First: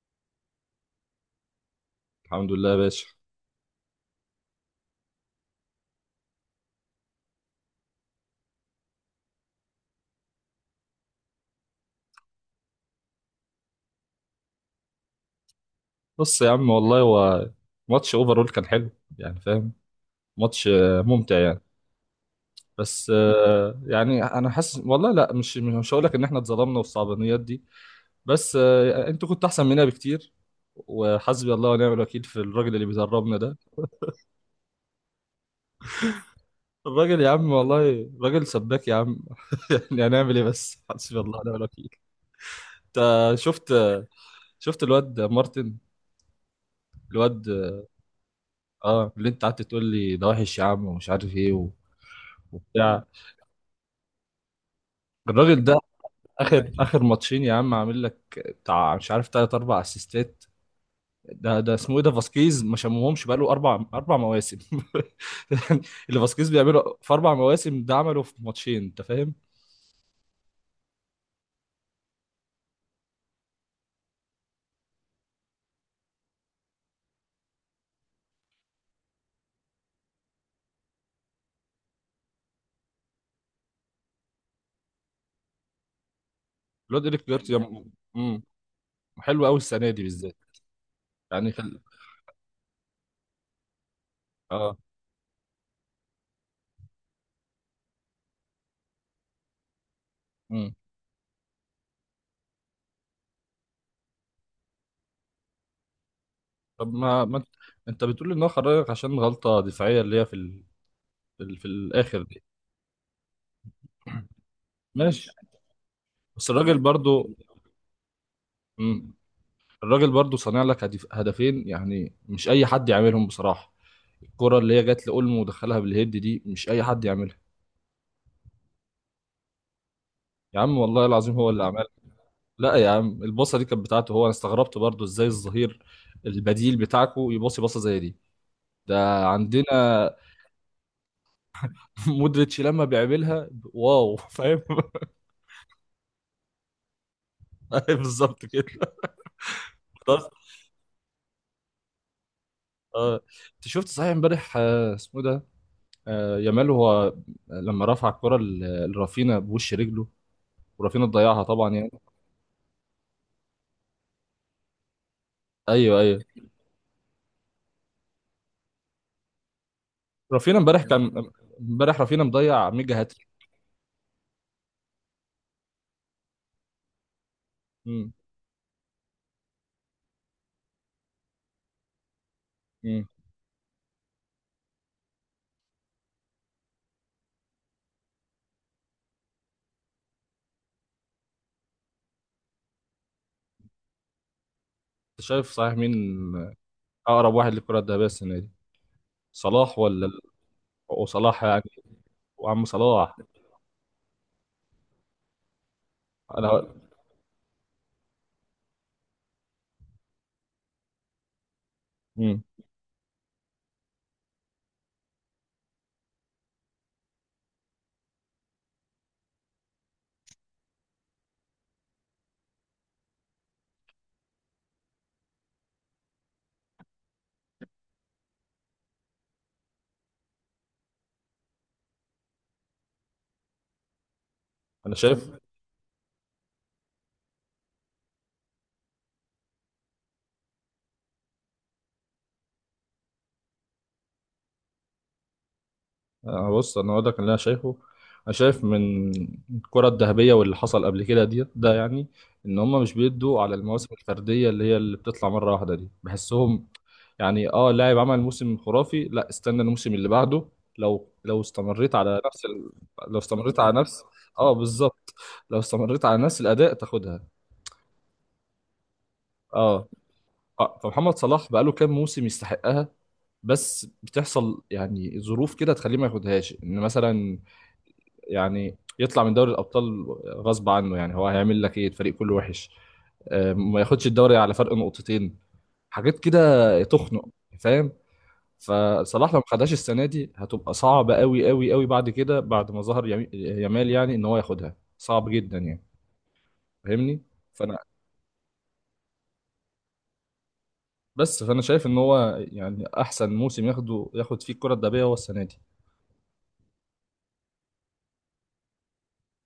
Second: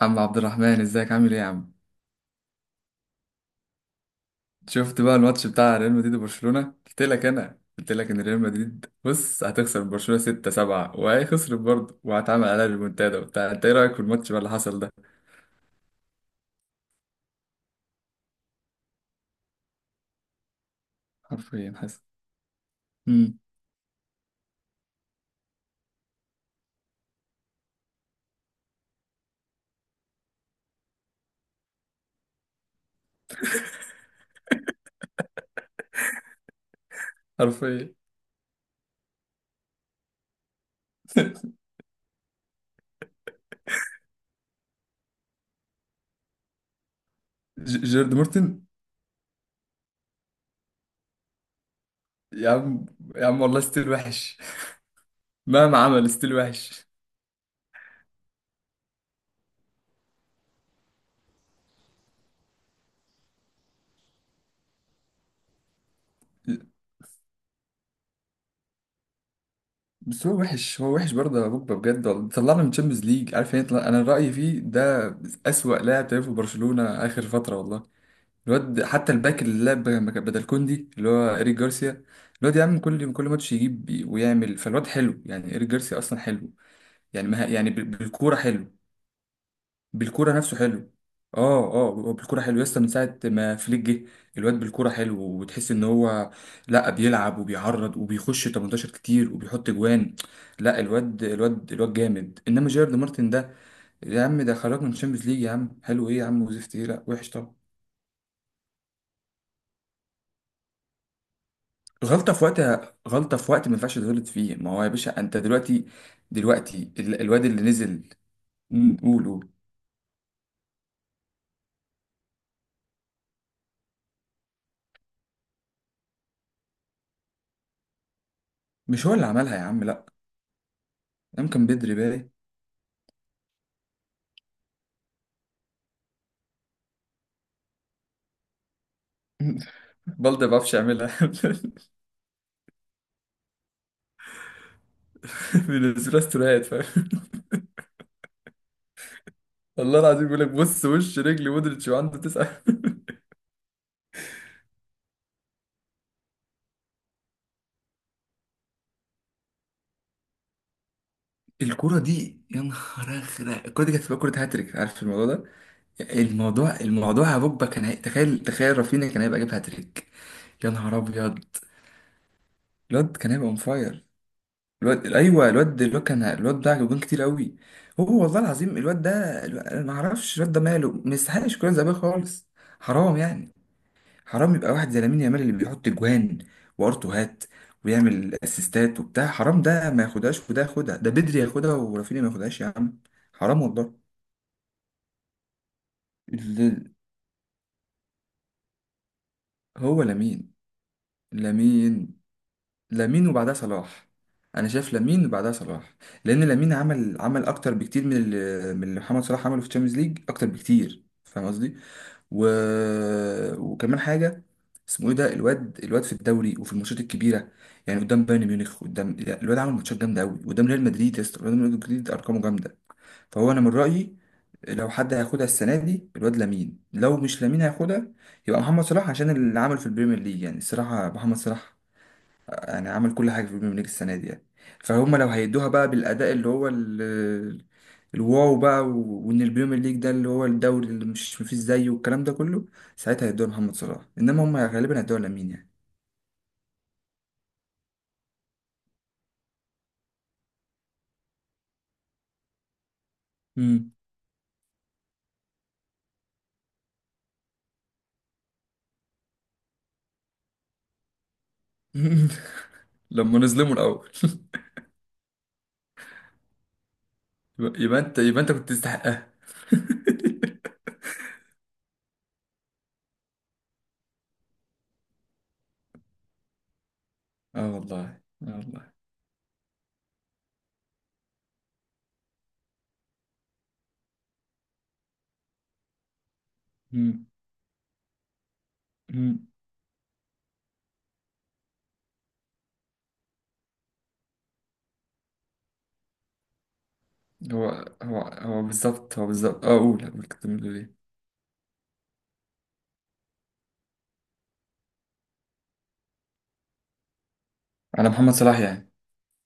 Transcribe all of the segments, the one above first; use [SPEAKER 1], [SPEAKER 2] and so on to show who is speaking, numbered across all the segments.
[SPEAKER 1] عم عبد الرحمن، ازيك عامل ايه يا عم؟
[SPEAKER 2] الحمد لله يا باشا.
[SPEAKER 1] شفت بقى الماتش بتاع ريال مدريد وبرشلونة؟ قلت لك، انا قلت لك ان ريال مدريد، بص، هتخسر برشلونة 6 7، وهي خسرت برضه وهتعمل عليها ريمونتادا وبتاع. انت ايه رايك في الماتش بقى اللي حصل ده؟
[SPEAKER 2] بص يا عم، والله هو ماتش اوفرول كان حلو. يعني فاهم؟ ماتش ممتع يعني.
[SPEAKER 1] حرفيا حصل.
[SPEAKER 2] بس
[SPEAKER 1] امم
[SPEAKER 2] يعني انا حاسس والله، لا مش هقول لك ان احنا اتظلمنا والصعبانيات دي. بس انتوا كنتوا احسن مننا بكتير. وحسبي الله ونعم الوكيل في الراجل اللي بيدربنا ده. الراجل يا عم
[SPEAKER 1] حرفيا.
[SPEAKER 2] والله راجل سباك يا عم. يعني هنعمل ايه، بس حسبي الله ونعم الوكيل. انت شفت، شفت الواد مارتن الواد.
[SPEAKER 1] جيرد مورتن.
[SPEAKER 2] اه، اللي انت قعدت تقول لي ده وحش يا عم ومش عارف ايه
[SPEAKER 1] يا عم،
[SPEAKER 2] وبتاع،
[SPEAKER 1] يا عم والله ستيل وحش.
[SPEAKER 2] الراجل ده.
[SPEAKER 1] مهما عمل ستيل
[SPEAKER 2] اخر
[SPEAKER 1] وحش.
[SPEAKER 2] اخر ماتشين يا عم، عامل لك بتاع مش عارف تلات اربع اسيستات. ده اسمه ايه ده، فاسكيز، ما شمهمش بقاله اربع مواسم. يعني اللي فاسكيز بيعمله في 4 مواسم ده عمله في ماتشين، انت فاهم؟
[SPEAKER 1] بس هو وحش، هو وحش برضه يا بوجبا، بجد والله طلعنا من تشامبيونز ليج، عارف يعني؟ انا رأيي فيه ده أسوأ لاعب تلعب في برشلونة آخر فترة والله. الواد حتى الباك اللي لعب بدل كوندي اللي هو إيريك جارسيا. الواد يا عم، كل ماتش يجيب ويعمل. فالواد حلو يعني إيريك جارسيا أصلا حلو.
[SPEAKER 2] الواد ايريك
[SPEAKER 1] يعني مها
[SPEAKER 2] جارسيا
[SPEAKER 1] يعني، بالكورة
[SPEAKER 2] مم.
[SPEAKER 1] حلو.
[SPEAKER 2] حلو قوي السنه دي
[SPEAKER 1] بالكورة
[SPEAKER 2] بالذات.
[SPEAKER 1] نفسه حلو.
[SPEAKER 2] يعني
[SPEAKER 1] اه اه هو بالكورة حلو لسه من ساعة ما فليك جه. الواد
[SPEAKER 2] اه.
[SPEAKER 1] بالكورة حلو وتحس إن هو، لا، بيلعب وبيعرض وبيخش 18 كتير وبيحط جوان.
[SPEAKER 2] مم.
[SPEAKER 1] لا الواد جامد، إنما جيرد مارتن ده يا عم، ده خرج من الشامبيونز ليج يا عم. حلو إيه يا عم وزفت إيه؟
[SPEAKER 2] طب
[SPEAKER 1] لا وحش
[SPEAKER 2] ما انت
[SPEAKER 1] طبعا.
[SPEAKER 2] انت بتقول ان هو خرجك عشان غلطه دفاعيه اللي هي في في الاخر
[SPEAKER 1] غلطة
[SPEAKER 2] دي.
[SPEAKER 1] في وقتها، غلطة في وقت ما ينفعش تغلط فيه. ما هو يا باشا
[SPEAKER 2] ماشي.
[SPEAKER 1] انت دلوقتي،
[SPEAKER 2] بس الراجل
[SPEAKER 1] دلوقتي
[SPEAKER 2] برضو.
[SPEAKER 1] الواد اللي نزل.
[SPEAKER 2] مم.
[SPEAKER 1] قولوا.
[SPEAKER 2] الراجل برضو صانع لك هدفين، يعني مش اي حد يعملهم بصراحه. الكرة اللي هي جت لأولمو ودخلها بالهيد دي مش أي حد يعملها.
[SPEAKER 1] مش هو اللي عملها يا عم، لا.
[SPEAKER 2] يا عم والله العظيم هو اللي
[SPEAKER 1] يمكن
[SPEAKER 2] عملها.
[SPEAKER 1] بدري بالي.
[SPEAKER 2] لا يا عم، الباصة دي كانت بتاعته هو. أنا استغربت برضو إزاي الظهير البديل بتاعكو يباصي باصة زي دي. ده عندنا.
[SPEAKER 1] بلدي ما بعرفش اعملها.
[SPEAKER 2] مودريتش لما بيعملها، واو، فاهم.
[SPEAKER 1] بينزلها استوريات فاهم.
[SPEAKER 2] أيوة بالظبط كده.
[SPEAKER 1] والله
[SPEAKER 2] بس
[SPEAKER 1] العظيم بيقول لك، بص، وش رجلي مودريتش، وعنده تسعة.
[SPEAKER 2] اه، انت شفت صحيح امبارح اسمه إيه ده، يامال، هو لما رفع الكرة لرافينا بوش رجله، ورافينا ضيعها طبعا يعني.
[SPEAKER 1] الكرة دي يا نهار ازرق، الكرة دي كانت هتبقى كرة هاتريك، عارف الموضوع ده؟
[SPEAKER 2] ايوه، ايوه.
[SPEAKER 1] الموضوع يا بوجبا كان تخيل تخيل رافينيا كان هيبقى جايب هاتريك.
[SPEAKER 2] رافينا
[SPEAKER 1] يا
[SPEAKER 2] امبارح
[SPEAKER 1] نهار
[SPEAKER 2] كان،
[SPEAKER 1] ابيض،
[SPEAKER 2] امبارح رافينا مضيع ميجا
[SPEAKER 1] الواد
[SPEAKER 2] هاتريك.
[SPEAKER 1] كان هيبقى اون فاير. الواد، ايوه الواد، الواد كان الواد ده جوان كتير قوي. هو والله العظيم الواد ده، انا ما اعرفش الواد ده ماله، ما يستحقش كرة ذهبية خالص.
[SPEAKER 2] مم.
[SPEAKER 1] حرام يعني. حرام يبقى واحد زي لامين يامال اللي بيحط جوان وارتوهات ويعمل اسيستات وبتاع، حرام ده ما ياخدهاش وده ياخدها، ده بدري ياخدها ورافينيا ما ياخدهاش يا عم. حرام والله.
[SPEAKER 2] انت شايف صحيح مين
[SPEAKER 1] ال-
[SPEAKER 2] اقرب واحد للكره الذهبيه السنه دي، صلاح
[SPEAKER 1] هو
[SPEAKER 2] ولا؟
[SPEAKER 1] لامين.
[SPEAKER 2] وصلاح يعني.
[SPEAKER 1] لامين
[SPEAKER 2] وعم صلاح.
[SPEAKER 1] لامين وبعدها صلاح. انا شايف لامين وبعدها صلاح. لان
[SPEAKER 2] انا.
[SPEAKER 1] لامين عمل اكتر بكتير من اللي، من اللي محمد صلاح عمله في الشامبيونز ليج، اكتر بكتير فاهم قصدي.
[SPEAKER 2] مم.
[SPEAKER 1] و... وكمان حاجه، اسمه ايه ده، الواد في الدوري وفي الماتشات الكبيره، يعني قدام بايرن ميونخ، قدام لا، الواد عمل ماتشات جامده قوي قدام ريال مدريد، يا اسطى قدام ريال مدريد ارقامه جامده. فهو انا من رايي لو حد هياخدها السنه دي، الواد لامين. لو مش لامين هياخدها يبقى محمد صلاح، عشان اللي عمله في البريمير ليج. يعني الصراحه محمد صلاح يعني عمل كل حاجة في البريمير ليج السنة دي يعني.
[SPEAKER 2] انا
[SPEAKER 1] فهم لو
[SPEAKER 2] شايف.
[SPEAKER 1] هيدوها بقى بالأداء اللي هو الواو بقى، وإن البريمير ليج ده اللي هو الدوري اللي مش مفيش زيه، والكلام ده كله، ساعتها هيدوها محمد صلاح، إنما هم غالبا هيدوها لامين يعني.
[SPEAKER 2] أنا بص، انا اقول لك اللي انا شايفه. انا شايف من الكره الذهبيه واللي حصل قبل كده دي، ده يعني ان هم مش بيدوا على
[SPEAKER 1] مم.
[SPEAKER 2] المواسم الفرديه اللي هي اللي بتطلع مره واحده دي، بحسهم. يعني اه، لاعب عمل موسم خرافي، لا استنى الموسم اللي بعده. لو استمريت على نفس لو
[SPEAKER 1] لما
[SPEAKER 2] استمريت
[SPEAKER 1] نظلموا
[SPEAKER 2] على نفس،
[SPEAKER 1] الأول.
[SPEAKER 2] اه بالظبط، لو استمريت على نفس الاداء تاخدها.
[SPEAKER 1] يبقى أنت، يبقى أنت كنت تستحقها.
[SPEAKER 2] اه. فمحمد صلاح بقاله كام موسم يستحقها، بس بتحصل يعني ظروف كده تخليه ما ياخدهاش، ان مثلا
[SPEAKER 1] اه والله. اه
[SPEAKER 2] يعني
[SPEAKER 1] والله.
[SPEAKER 2] يطلع من دوري الابطال غصب عنه، يعني هو هيعمل لك ايه، الفريق كله وحش. ما ياخدش الدوري على فرق نقطتين، حاجات كده
[SPEAKER 1] مم.
[SPEAKER 2] تخنق، فاهم؟ فصلاح لو ما
[SPEAKER 1] مم.
[SPEAKER 2] خدهاش السنه دي هتبقى صعبه قوي قوي قوي بعد كده، بعد ما ظهر يامال، يعني ان هو ياخدها صعب جدا يعني. فاهمني؟
[SPEAKER 1] هو،
[SPEAKER 2] فانا،
[SPEAKER 1] هو بالظبط، هو بالظبط، اه قول كنت بتقول ايه؟
[SPEAKER 2] بس فانا شايف ان هو يعني احسن موسم ياخده، ياخد فيه الكره الذهبيه هو السنه دي.
[SPEAKER 1] على محمد صلاح يعني.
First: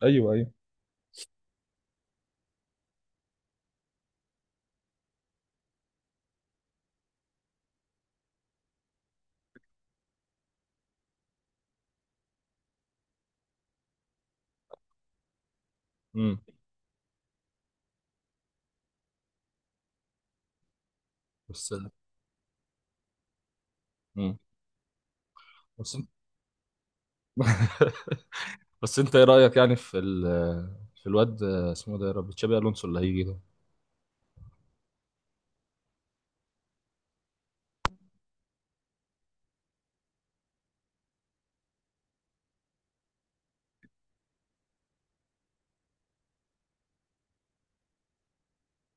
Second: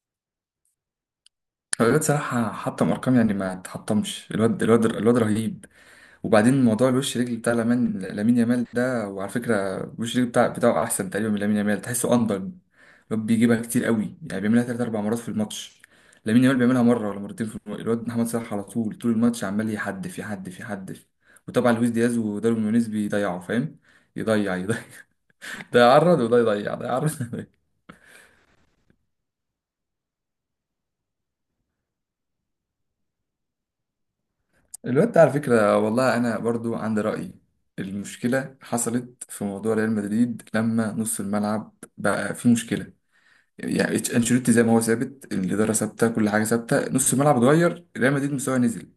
[SPEAKER 2] ايوه، ايوه.
[SPEAKER 1] الواد صراحة حطم أرقام يعني ما تحطمش. الواد رهيب. وبعدين موضوع الوش رجل بتاع لامين، لامين يامال ده. وعلى فكرة الوش رجل بتاع بتاعه أحسن تقريبا من لامين يامال، تحسه أندر. الواد بيجيبها كتير قوي يعني، بيعملها تلات أربع مرات في الماتش.
[SPEAKER 2] امم.
[SPEAKER 1] لامين يامال بيعملها مرة ولا مرتين في الواد محمد صلاح على طول، طول الماتش عمال يحدف يحدف يحدف. وطبعا
[SPEAKER 2] بس.
[SPEAKER 1] لويس دياز وداروين نونيز بيضيعوا فاهم.
[SPEAKER 2] امم.
[SPEAKER 1] يضيع يضيع. ده
[SPEAKER 2] بس انت.
[SPEAKER 1] يعرض وده يضيع، ده يعرض.
[SPEAKER 2] بس انت ايه رايك يعني في في الواد اسمه ده، يا رب، تشابي الونسو اللي هيجي ده.
[SPEAKER 1] الواد ده على فكرة والله أنا برضو عندي رأي. المشكلة حصلت في موضوع ريال مدريد لما نص الملعب بقى فيه مشكلة. يعني أنشيلوتي زي ما هو ثابت، الإدارة ثابتة، كل حاجة ثابتة، نص الملعب اتغير، ريال مدريد مستواه نزل.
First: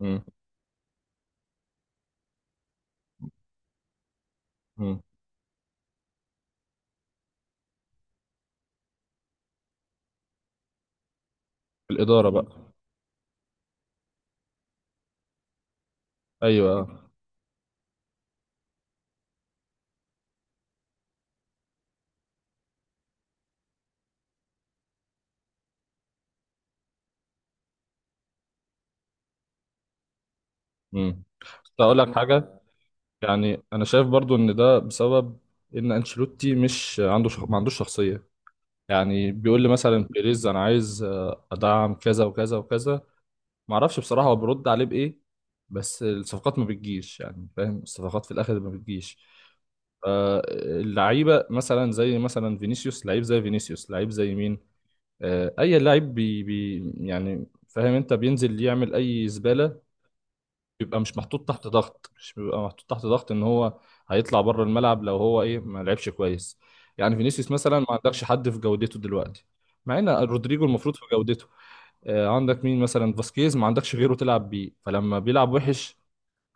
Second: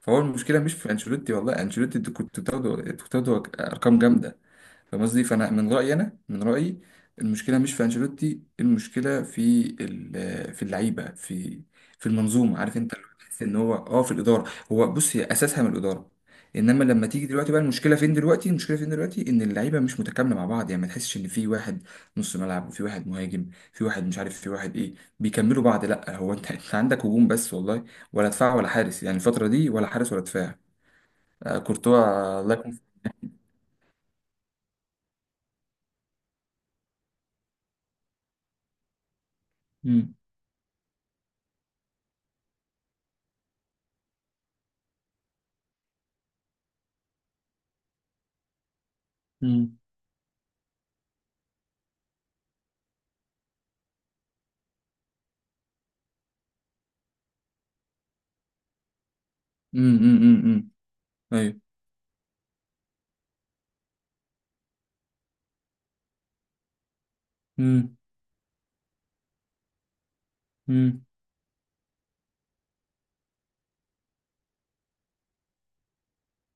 [SPEAKER 1] فهو
[SPEAKER 2] امم.
[SPEAKER 1] المشكلة مش في أنشيلوتي والله. أنشيلوتي أنت كنت بتاخده، كنت بتاخده أرقام جامدة.
[SPEAKER 2] امم.
[SPEAKER 1] فاهم قصدي؟ فانا من رايي، انا من رايي المشكله مش في انشيلوتي، المشكله في في اللعيبه، في
[SPEAKER 2] في
[SPEAKER 1] في
[SPEAKER 2] الاداره
[SPEAKER 1] المنظومه.
[SPEAKER 2] بقى.
[SPEAKER 1] عارف انت، اللي هو تحس ان هو، اه، في الاداره. هو بص، هي اساسها من الاداره. انما
[SPEAKER 2] ايوه.
[SPEAKER 1] لما تيجي دلوقتي بقى، المشكله فين دلوقتي؟ المشكله فين دلوقتي؟ ان اللعيبه مش متكامله مع بعض، يعني ما تحسش ان في واحد نص ملعب وفي واحد مهاجم، في واحد مش عارف في واحد ايه بيكملوا بعض. لا هو انت انت عندك هجوم بس والله، ولا دفاع ولا حارس يعني الفتره دي، ولا حارس ولا دفاع.
[SPEAKER 2] امم. كنت
[SPEAKER 1] كورتوا،
[SPEAKER 2] اقول لك
[SPEAKER 1] الله
[SPEAKER 2] حاجه،
[SPEAKER 1] يكون في-.
[SPEAKER 2] يعني انا شايف برضو ان ده بسبب ان انشيلوتي مش عنده ما عندوش شخصيه. يعني بيقول لي مثلا
[SPEAKER 1] مم.
[SPEAKER 2] بيريز انا عايز ادعم كذا وكذا وكذا، ما اعرفش بصراحه هو بيرد عليه بايه، بس الصفقات ما بتجيش. يعني فاهم، الصفقات في الاخر ما بتجيش.
[SPEAKER 1] مم.
[SPEAKER 2] آه، اللعيبه مثلا، زي مثلا فينيسيوس، لعيب زي فينيسيوس لعيب زي مين؟ اي لعيب بي يعني، فاهم انت، بينزل يعمل اي زباله.
[SPEAKER 1] مم. مم. مم.
[SPEAKER 2] بيبقى مش محطوط
[SPEAKER 1] ايوه.
[SPEAKER 2] تحت ضغط، مش بيبقى محطوط تحت ضغط ان هو هيطلع بره الملعب لو هو ايه ما لعبش كويس. يعني فينيسيوس مثلا ما
[SPEAKER 1] امم
[SPEAKER 2] عندكش حد في جودته دلوقتي، مع ان رودريجو المفروض في
[SPEAKER 1] امم
[SPEAKER 2] جودته. عندك مين مثلا؟ فاسكيز، ما عندكش غيره تلعب بيه، فلما بيلعب وحش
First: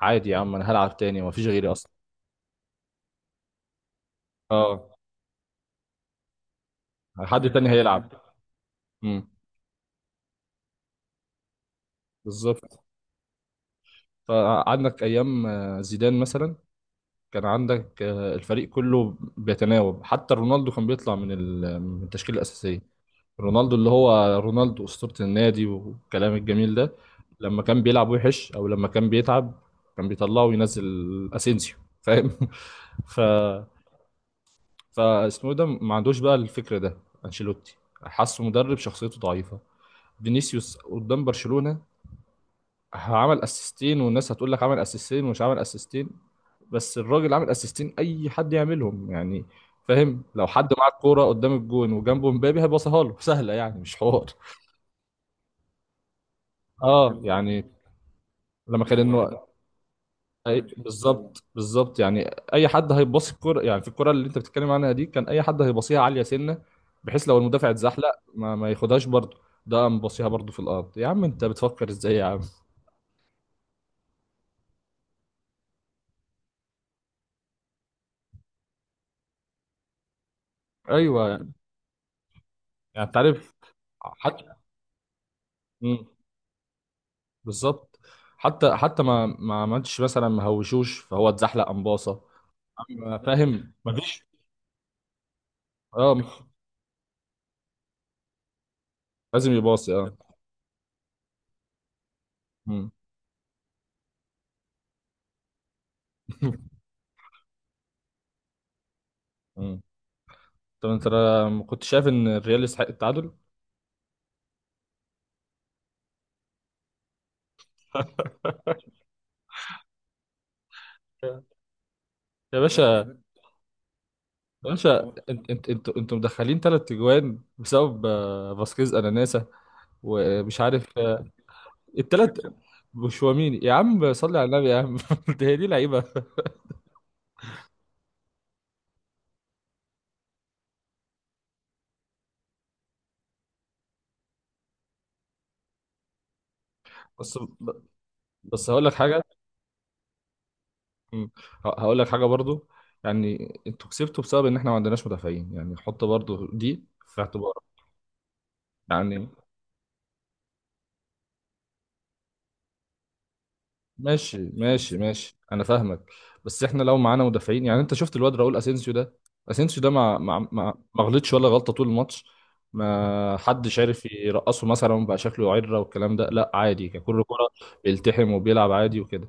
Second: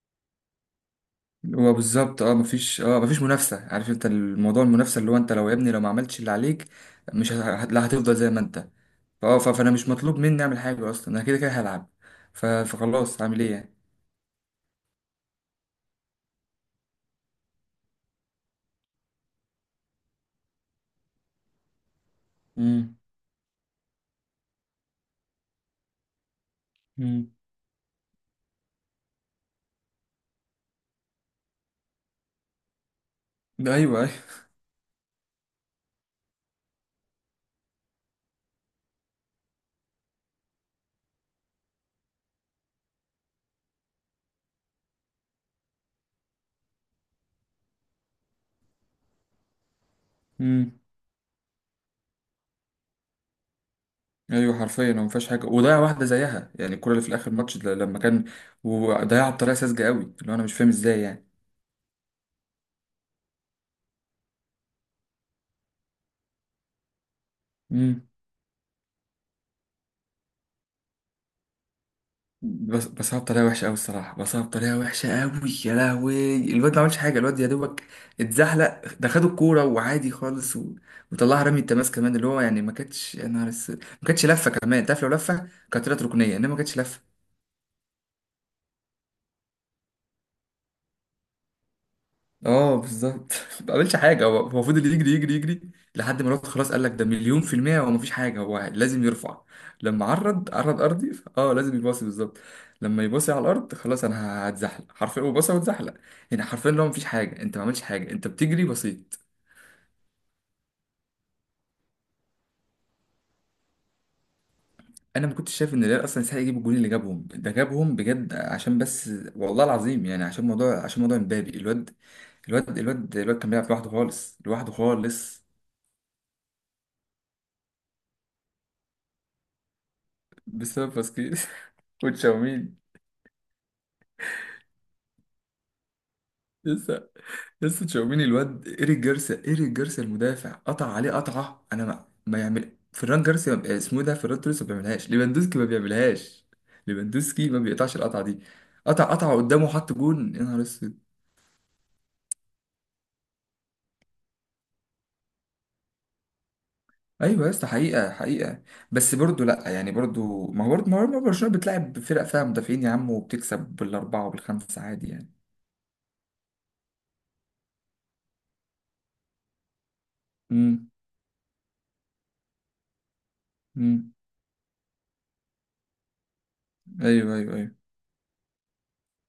[SPEAKER 2] عادي، يا عم انا هلعب تاني، ما فيش غيري
[SPEAKER 1] هو
[SPEAKER 2] اصلا.
[SPEAKER 1] بالظبط، اه مفيش، مفيش منافسه. عارف انت الموضوع؟
[SPEAKER 2] اه،
[SPEAKER 1] المنافسه اللي هو انت لو، يا ابني لو ما عملتش اللي عليك، مش
[SPEAKER 2] حد
[SPEAKER 1] ه...
[SPEAKER 2] تاني
[SPEAKER 1] لا
[SPEAKER 2] هيلعب.
[SPEAKER 1] هتفضل زي ما انت.
[SPEAKER 2] امم.
[SPEAKER 1] فانا مش مطلوب مني اعمل حاجه اصلا، انا كده كده هلعب.
[SPEAKER 2] بالظبط.
[SPEAKER 1] فخلاص، عامل ايه يعني؟
[SPEAKER 2] فعندك ايام زيدان مثلا، كان عندك الفريق كله بيتناوب، حتى رونالدو كان بيطلع من من التشكيله الاساسيه.
[SPEAKER 1] امم
[SPEAKER 2] رونالدو، اللي هو رونالدو اسطوره النادي والكلام الجميل ده،
[SPEAKER 1] امم
[SPEAKER 2] لما كان بيلعب وحش او لما كان بيتعب كان بيطلعه وينزل اسينسيو، فاهم؟ ف
[SPEAKER 1] ده ايوه ايوه.
[SPEAKER 2] فاسمه إيه ده، ما عندوش بقى الفكر ده، انشيلوتي. حاسه مدرب شخصيته ضعيفه. فينيسيوس قدام برشلونه عمل اسيستين، والناس هتقول لك عمل اسيستين ومش عمل اسيستين، بس الراجل عمل اسيستين، اي حد يعملهم يعني. فاهم؟ لو حد
[SPEAKER 1] امم.
[SPEAKER 2] معاه الكوره قدام الجون وجنبه مبابي هيباصيها له، سهله يعني، مش حوار.
[SPEAKER 1] ايوه حرفيا ما فيهاش حاجه. وضيع واحده زيها يعني الكره اللي في
[SPEAKER 2] اه
[SPEAKER 1] الاخر ماتش
[SPEAKER 2] يعني،
[SPEAKER 1] ده لما كان،
[SPEAKER 2] لما كان انه،
[SPEAKER 1] وضيعها بطريقه ساذجه قوي، اللي هو انا مش فاهم ازاي
[SPEAKER 2] بالظبط، بالظبط يعني. اي حد هيباصي الكوره يعني، في الكوره اللي انت بتتكلم عنها دي كان اي حد هيباصيها عاليه سنه، بحيث لو المدافع
[SPEAKER 1] يعني.
[SPEAKER 2] اتزحلق ما ياخدهاش برضه. ده قام باصيها برضه في الارض، يا عم انت بتفكر ازاي يا عم؟
[SPEAKER 1] بس هو بطريقه وحشه قوي الصراحه، بس هو بطريقه وحشه قوي. يا لهوي الواد ما عملش حاجه، الواد يا دوبك اتزحلق، ده خد الكوره وعادي خالص. و...
[SPEAKER 2] ايوه
[SPEAKER 1] وطلعها
[SPEAKER 2] يعني.
[SPEAKER 1] رمي التماس كمان، اللي هو يعني ما كانتش،
[SPEAKER 2] انت
[SPEAKER 1] يا نهار
[SPEAKER 2] عارف،
[SPEAKER 1] اسود ما كانتش لفه
[SPEAKER 2] حتى،
[SPEAKER 1] كمان، تعرف لو لفه كانت طلعت ركنيه، انما ما كانتش لفه.
[SPEAKER 2] بالظبط. حتى ما عملتش مثلا، ما هوشوش فهو اتزحلق أمباصة.
[SPEAKER 1] اه
[SPEAKER 2] أما
[SPEAKER 1] بالظبط.
[SPEAKER 2] فاهم؟
[SPEAKER 1] ما عملش
[SPEAKER 2] مفيش.
[SPEAKER 1] حاجه هو. هو فضل يجري يجري يجري
[SPEAKER 2] اه،
[SPEAKER 1] لحد ما الوقت خلاص. قال لك ده مليون في المية، هو مفيش حاجه، هو لازم يرفع.
[SPEAKER 2] لازم يباصي
[SPEAKER 1] لما
[SPEAKER 2] اه.
[SPEAKER 1] عرض ارضي، اه لازم يباصي بالظبط.
[SPEAKER 2] مم.
[SPEAKER 1] لما يباصي على الارض خلاص انا هتزحلق، حرفيا هو باصي واتزحلق. يعني حرفيا لو مفيش حاجه انت ما عملتش حاجه، انت بتجري بسيط.
[SPEAKER 2] مم. طب انت ما كنت شايف ان الريال يستحق التعادل؟
[SPEAKER 1] انا ما كنتش شايف ان الريال اصلا يستحق يجيب الجول، اللي جابهم ده جابهم بجد، عشان بس والله العظيم يعني، عشان موضوع، عشان موضوع امبابي. الواد
[SPEAKER 2] يا
[SPEAKER 1] الواد
[SPEAKER 2] باشا،
[SPEAKER 1] الواد الواد كان بيلعب لوحده خالص،
[SPEAKER 2] يا
[SPEAKER 1] لوحده
[SPEAKER 2] باشا
[SPEAKER 1] خالص.
[SPEAKER 2] انت انتوا مدخلين 3 اجوان بسبب فاسكيز اناناسا ومش عارف
[SPEAKER 1] بسبب باسكيز.
[SPEAKER 2] التلات،
[SPEAKER 1] وتشاوميني.
[SPEAKER 2] وشواميني. يا عم صلي على النبي يا عم، ده هي دي لعيبه.
[SPEAKER 1] لسه، لسه تشاوميني، الواد إيريك جارسيا، إيريك جارسيا المدافع قطع عليه قطعة. أنا ما يعمل فران جارسيا، اسمه إيه ده، فران توريس، ما بيعملهاش، ليفاندوسكي ما بيعملهاش،
[SPEAKER 2] بس
[SPEAKER 1] ليفاندوسكي ما بيقطعش القطعة دي.
[SPEAKER 2] بس هقول لك
[SPEAKER 1] قطع
[SPEAKER 2] حاجه.
[SPEAKER 1] قطعة قدامه حط جون، يا نهار اسود.
[SPEAKER 2] مم. هقول لك حاجه برضو، يعني انتوا كسبتوا بسبب ان احنا ما عندناش مدافعين، يعني حط برضو دي في
[SPEAKER 1] ايوه يا اسطى،
[SPEAKER 2] اعتبارك.
[SPEAKER 1] حقيقة حقيقة. بس
[SPEAKER 2] يعني
[SPEAKER 1] برضه، لا يعني، برضه ما هو، برضه ما هو برشلونة بتلعب فرق فيها مدافعين يا عم وبتكسب بالأربعة
[SPEAKER 2] ماشي
[SPEAKER 1] وبالخمسة
[SPEAKER 2] ماشي
[SPEAKER 1] عادي يعني.
[SPEAKER 2] ماشي، انا فاهمك. بس احنا لو معانا مدافعين، يعني انت شفت الواد راؤول اسينسيو ده، اسينسيو ده ما ما ما
[SPEAKER 1] امم.
[SPEAKER 2] ما غلطش ولا غلطه طول الماتش، ما حدش عارف
[SPEAKER 1] امم.
[SPEAKER 2] يرقصه مثلا بقى شكله عره والكلام ده، لا عادي ككل
[SPEAKER 1] ايوه
[SPEAKER 2] كره
[SPEAKER 1] ايوه ايوه.
[SPEAKER 2] بيلتحم وبيلعب عادي وكده.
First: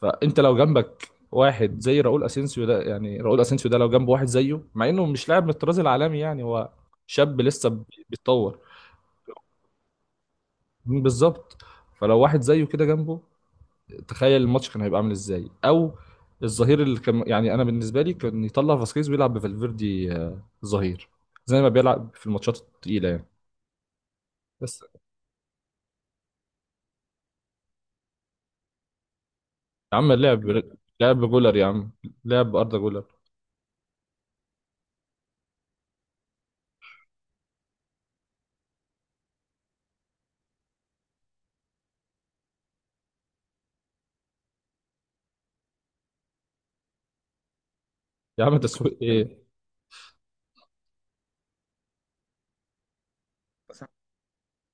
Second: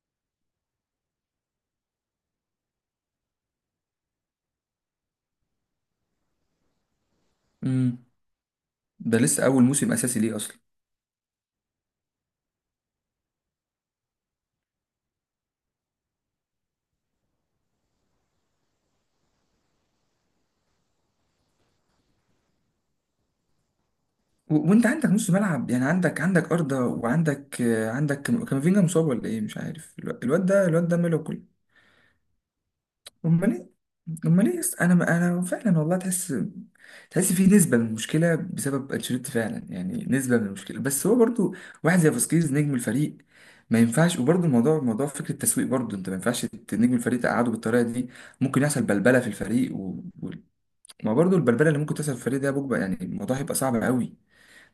[SPEAKER 2] فانت لو جنبك واحد زي راؤول اسينسيو ده، يعني راؤول اسينسيو ده لو جنب واحد زيه، مع انه مش لاعب من الطراز العالمي، يعني هو شاب لسه
[SPEAKER 1] امم.
[SPEAKER 2] بيتطور.
[SPEAKER 1] ده لسه أول موسم أساسي ليه أصلا.
[SPEAKER 2] بالظبط. فلو واحد زيه كده جنبه، تخيل الماتش كان هيبقى عامل ازاي. او الظهير اللي كان، يعني انا بالنسبه لي كان يطلع فاسكيز ويلعب بفالفيردي ظهير، زي ما بيلعب في الماتشات التقيله يعني. بس
[SPEAKER 1] وانت عندك نص ملعب يعني، عندك، عندك أرضة، وعندك، عندك كامافينجا مصاب ولا ايه مش عارف،
[SPEAKER 2] يا عم
[SPEAKER 1] الواد
[SPEAKER 2] لعب،
[SPEAKER 1] ده، الواد ده ماله
[SPEAKER 2] لعب جولر
[SPEAKER 1] كله؟
[SPEAKER 2] يا عم، لعب اردا جولر.
[SPEAKER 1] امال ايه. امال ايه؟ انا، انا فعلا والله تحس، تحس في نسبة من المشكلة بسبب انشيلوتي فعلا يعني، نسبة من المشكلة. بس هو برضو واحد زي فاسكيز نجم الفريق، ما ينفعش. وبرضو الموضوع موضوع فكرة التسويق. برضو انت ما ينفعش نجم الفريق تقعده بالطريقة دي.
[SPEAKER 2] يا عم
[SPEAKER 1] ممكن يحصل
[SPEAKER 2] تسويق
[SPEAKER 1] بلبلة في
[SPEAKER 2] ايه؟
[SPEAKER 1] الفريق و... و... ما برضو البلبلة اللي ممكن تحصل في الفريق ده بوجبة، يعني الموضوع هيبقى صعب قوي.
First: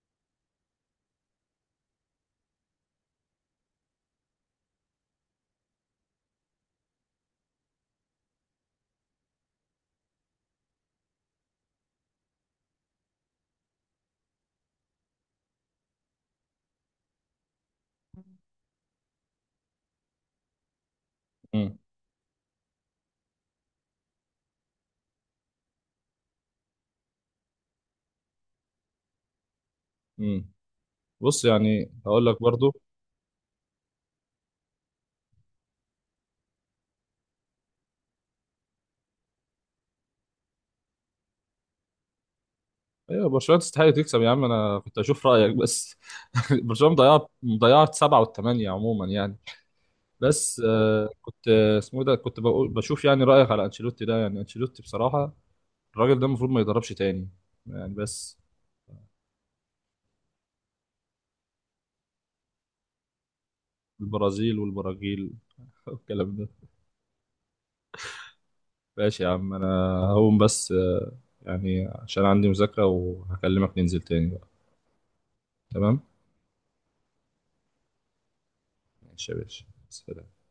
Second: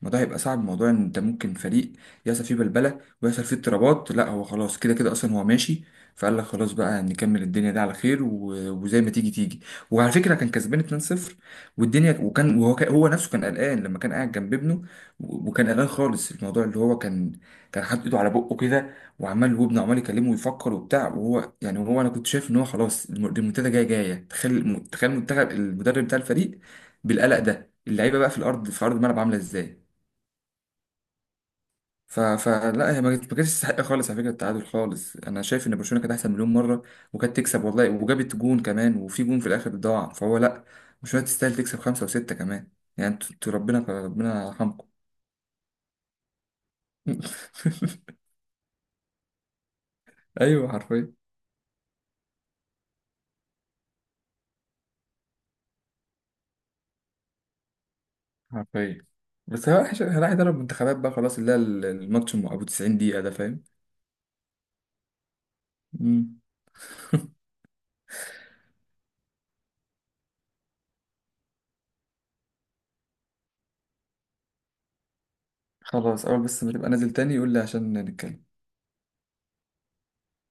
[SPEAKER 1] الموضوع هيبقى صعب، موضوع ان انت ممكن فريق يحصل فيه بلبله ويحصل فيه اضطرابات. لا هو خلاص كده كده اصلا هو ماشي، فقال لك خلاص بقى نكمل الدنيا دي على خير، وزي ما تيجي تيجي. وعلى فكره كان كسبان 2-0 والدنيا، وكان، وهو هو نفسه كان قلقان لما كان قاعد جنب ابنه. وكان قلقان خالص. الموضوع اللي هو كان، كان حاطط ايده على بقه كده وعمال، وابنه عمال يكلمه ويفكر وبتاع، وهو
[SPEAKER 2] مم.
[SPEAKER 1] يعني هو، انا كنت شايف ان هو خلاص المنتدى جايه جايه. تخيل تخيل المنتخب، المدرب بتاع الفريق بالقلق ده، اللعيبه بقى في الارض في ارض الملعب عامله ازاي؟
[SPEAKER 2] مم. بص يعني هقول لك برضو،
[SPEAKER 1] فلا هي، ما كانتش تستحق خالص على فكره التعادل خالص، انا شايف ان برشلونه كانت احسن مليون مره وكانت تكسب والله، وجابت جون كمان، وفي جون في الاخر ضاع. فهو لا، برشلونه تستاهل تكسب 5 و6 كمان. يعني
[SPEAKER 2] ايوه
[SPEAKER 1] انتوا
[SPEAKER 2] برشلونه
[SPEAKER 1] ربنا،
[SPEAKER 2] تستحق تكسب يا عم،
[SPEAKER 1] ربنا
[SPEAKER 2] انا
[SPEAKER 1] يرحمكم.
[SPEAKER 2] كنت اشوف رايك بس. برشلونه مضيعه مضيعه 7 والـ8 عموما يعني. بس
[SPEAKER 1] ايوه حرفيا
[SPEAKER 2] كنت اسمه إيه ده، كنت بقول بشوف يعني رايك على انشيلوتي ده، يعني انشيلوتي بصراحه الراجل ده المفروض ما يدربش تاني. يعني بس،
[SPEAKER 1] حرفيا. بس هو راح يدرب منتخبات بقى خلاص، اللي هي الماتش ابو 90 دقيقه ده فاهم.
[SPEAKER 2] البرازيل والبراجيل، والكلام
[SPEAKER 1] مم.
[SPEAKER 2] ده. ماشي يا عم، انا هقوم بس، يعني عشان عندي مذاكره، وهكلمك ننزل تاني بقى. تمام.
[SPEAKER 1] خلاص، اول بس ما تبقى نازل تاني يقول لي عشان نتكلم.
[SPEAKER 2] ماشي يا باشا. سلام.